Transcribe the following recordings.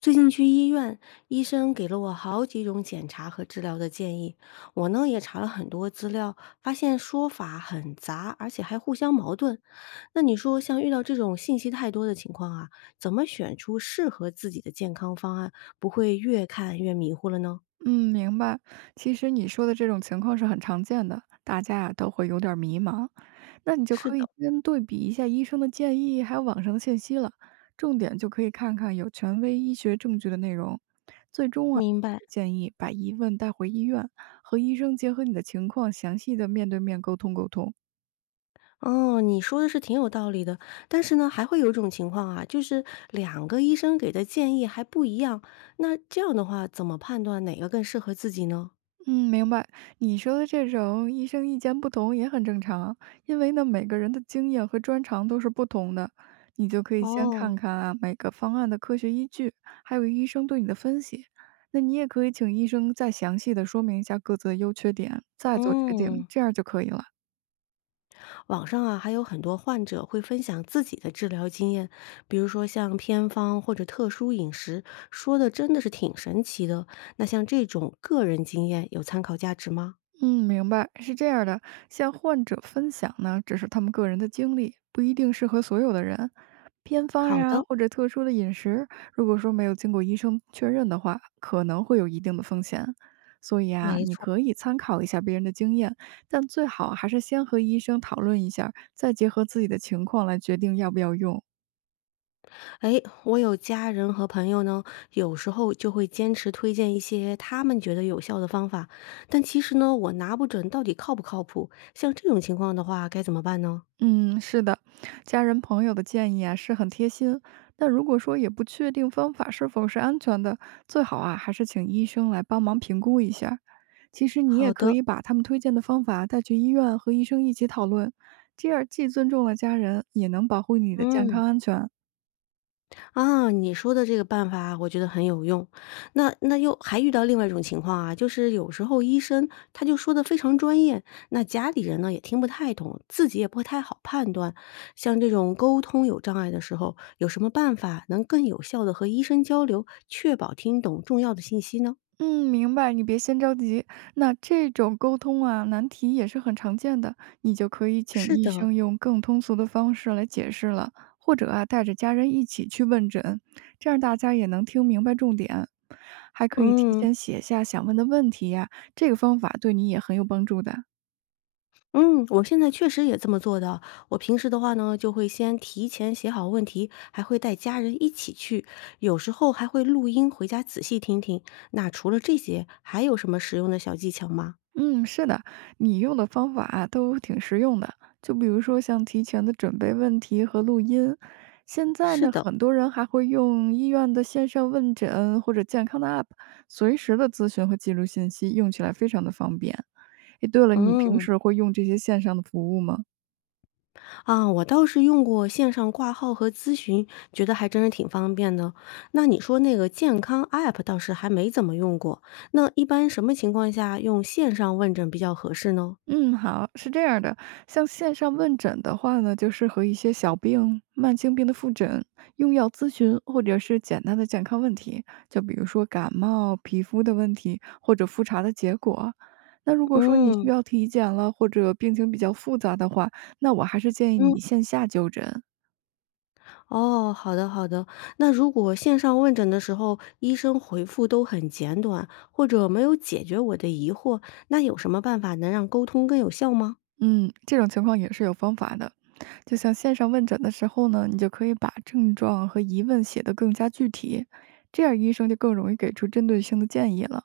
最近去医院，医生给了我好几种检查和治疗的建议，我呢也查了很多资料，发现说法很杂，而且还互相矛盾。那你说，像遇到这种信息太多的情况啊，怎么选出适合自己的健康方案，不会越看越迷糊了呢？嗯，明白。其实你说的这种情况是很常见的，大家啊都会有点儿迷茫。那你就是可的，以先对比一下医生的建议，还有网上的信息了，重点就可以看看有权威医学证据的内容。最终啊，明白。建议把疑问带回医院，和医生结合你的情况，详细的面对面沟通。哦，你说的是挺有道理的，但是呢，还会有一种情况啊，就是两个医生给的建议还不一样，那这样的话，怎么判断哪个更适合自己呢？嗯，明白。你说的这种医生意见不同也很正常，因为呢，每个人的经验和专长都是不同的。你就可以先哦，看看啊每个方案的科学依据，还有医生对你的分析。那你也可以请医生再详细的说明一下各自的优缺点，再做决定，嗯，这样就可以了。网上啊，还有很多患者会分享自己的治疗经验，比如说像偏方或者特殊饮食，说的真的是挺神奇的。那像这种个人经验有参考价值吗？嗯，明白，是这样的，向患者分享呢，只是他们个人的经历，不一定适合所有的人。偏方好呀，的，或者特殊的饮食，如果说没有经过医生确认的话，可能会有一定的风险。所以啊，没你错。可以参考一下别人的经验，但最好还是先和医生讨论一下再结合自己的情况来决定要不要用。哎，我有家人和朋友呢，有时候就会坚持推荐一些他们觉得有效的方法，但其实呢，我拿不准到底靠不靠谱。像这种情况的话，该怎么办呢？嗯，是的，家人朋友的建议啊是很贴心，但如果说也不确定方法是否是安全的，最好啊还是请医生来帮忙评估一下。其实你好也可的，以把他们推荐的方法带去医院和医生一起讨论，这样既尊重了家人，也能保护你的健嗯。康安全。啊，你说的这个办法我觉得很有用。那又还遇到另外一种情况啊，就是有时候医生他就说的非常专业，那家里人呢也听不太懂，自己也不太好判断。像这种沟通有障碍的时候，有什么办法能更有效的和医生交流，确保听懂重要的信息呢？嗯，明白，你别先着急。那这种沟通啊，难题也是很常见的，你就可以请是医的，生用更通俗的方式来解释了，或者啊，带着家人一起去问诊，这样大家也能听明白重点。还可以提嗯。前写下想问的问题呀、这个方法对你也很有帮助的。嗯，我现在确实也这么做的。我平时的话呢，就会先提前写好问题，还会带家人一起去，有时候还会录音回家仔细听听。那除了这些，还有什么实用的小技巧吗？嗯，是的，你用的方法啊都挺实用的。就比如说像提前的准备问题和录音，现在是呢，的，很多人还会用医院的线上问诊或者健康的 App，随时的咨询和记录信息，用起来非常的方便。诶，对了，你平嗯，时会用这些线上的服务吗？啊，我倒是用过线上挂号和咨询，觉得还真是挺方便的。那你说那个健康 App 倒是还没怎么用过，那一般什么情况下用线上问诊比较合适呢？嗯，好，是这样的，像线上问诊的话呢，就适合一些小病、慢性病的复诊、用药咨询，或者是简单的健康问题，就比如说感冒、皮肤的问题，或者复查的结果。那如果说你需嗯要体检了，或者病情比较复杂的话，那我还是建议嗯。你线下就诊。哦，好的好的。那如果线上问诊的时候，医生回复都很简短，或者没有解决我的疑惑，那有什么办法能让沟通更有效吗？嗯，这种情况也是有方法的。就像线上问诊的时候呢，你就可以把症状和疑问写得更加具体，这样医生就更容易给出针对性的建议了。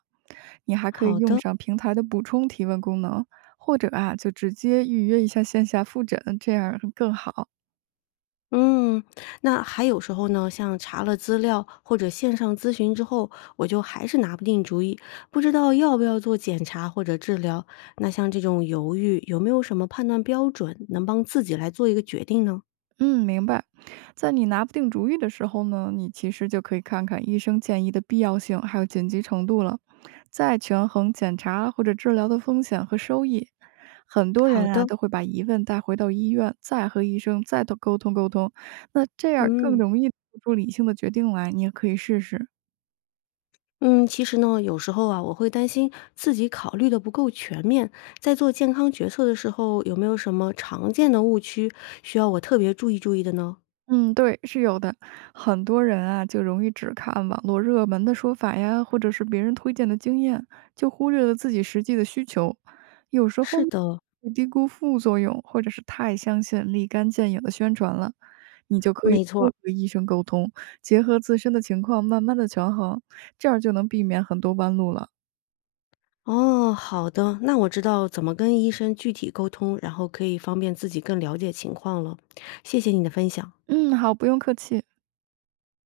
你还可以好用的，上平台的补充提问功能，或者啊，就直接预约一下线下复诊，这样更好。嗯，那还有时候呢，像查了资料或者线上咨询之后，我就还是拿不定主意，不知道要不要做检查或者治疗。那像这种犹豫，有没有什么判断标准能帮自己来做一个决定呢？嗯，明白。在你拿不定主意的时候呢，你其实就可以看看医生建议的必要性还有紧急程度了，再权衡检查或者治疗的风险和收益。很多好人啊的，都会把疑问带回到医院，再和医生再沟通，那这样更嗯。容易做出理性的决定来。你也可以试试。嗯，其实呢，有时候啊，我会担心自己考虑的不够全面，在做健康决策的时候，有没有什么常见的误区需要我特别注意注意的呢？嗯，对，是有的。很多人啊，就容易只看网络热门的说法呀，或者是别人推荐的经验，就忽略了自己实际的需求。有时候是呢的，会低估副作用，或者是太相信立竿见影的宣传了。你就可以没错多儿。和医生沟通，结合自身的情况，慢慢的权衡，这样就能避免很多弯路了。哦，好的，那我知道怎么跟医生具体沟通，然后可以方便自己更了解情况了。谢谢你的分享。嗯，好，不用客气。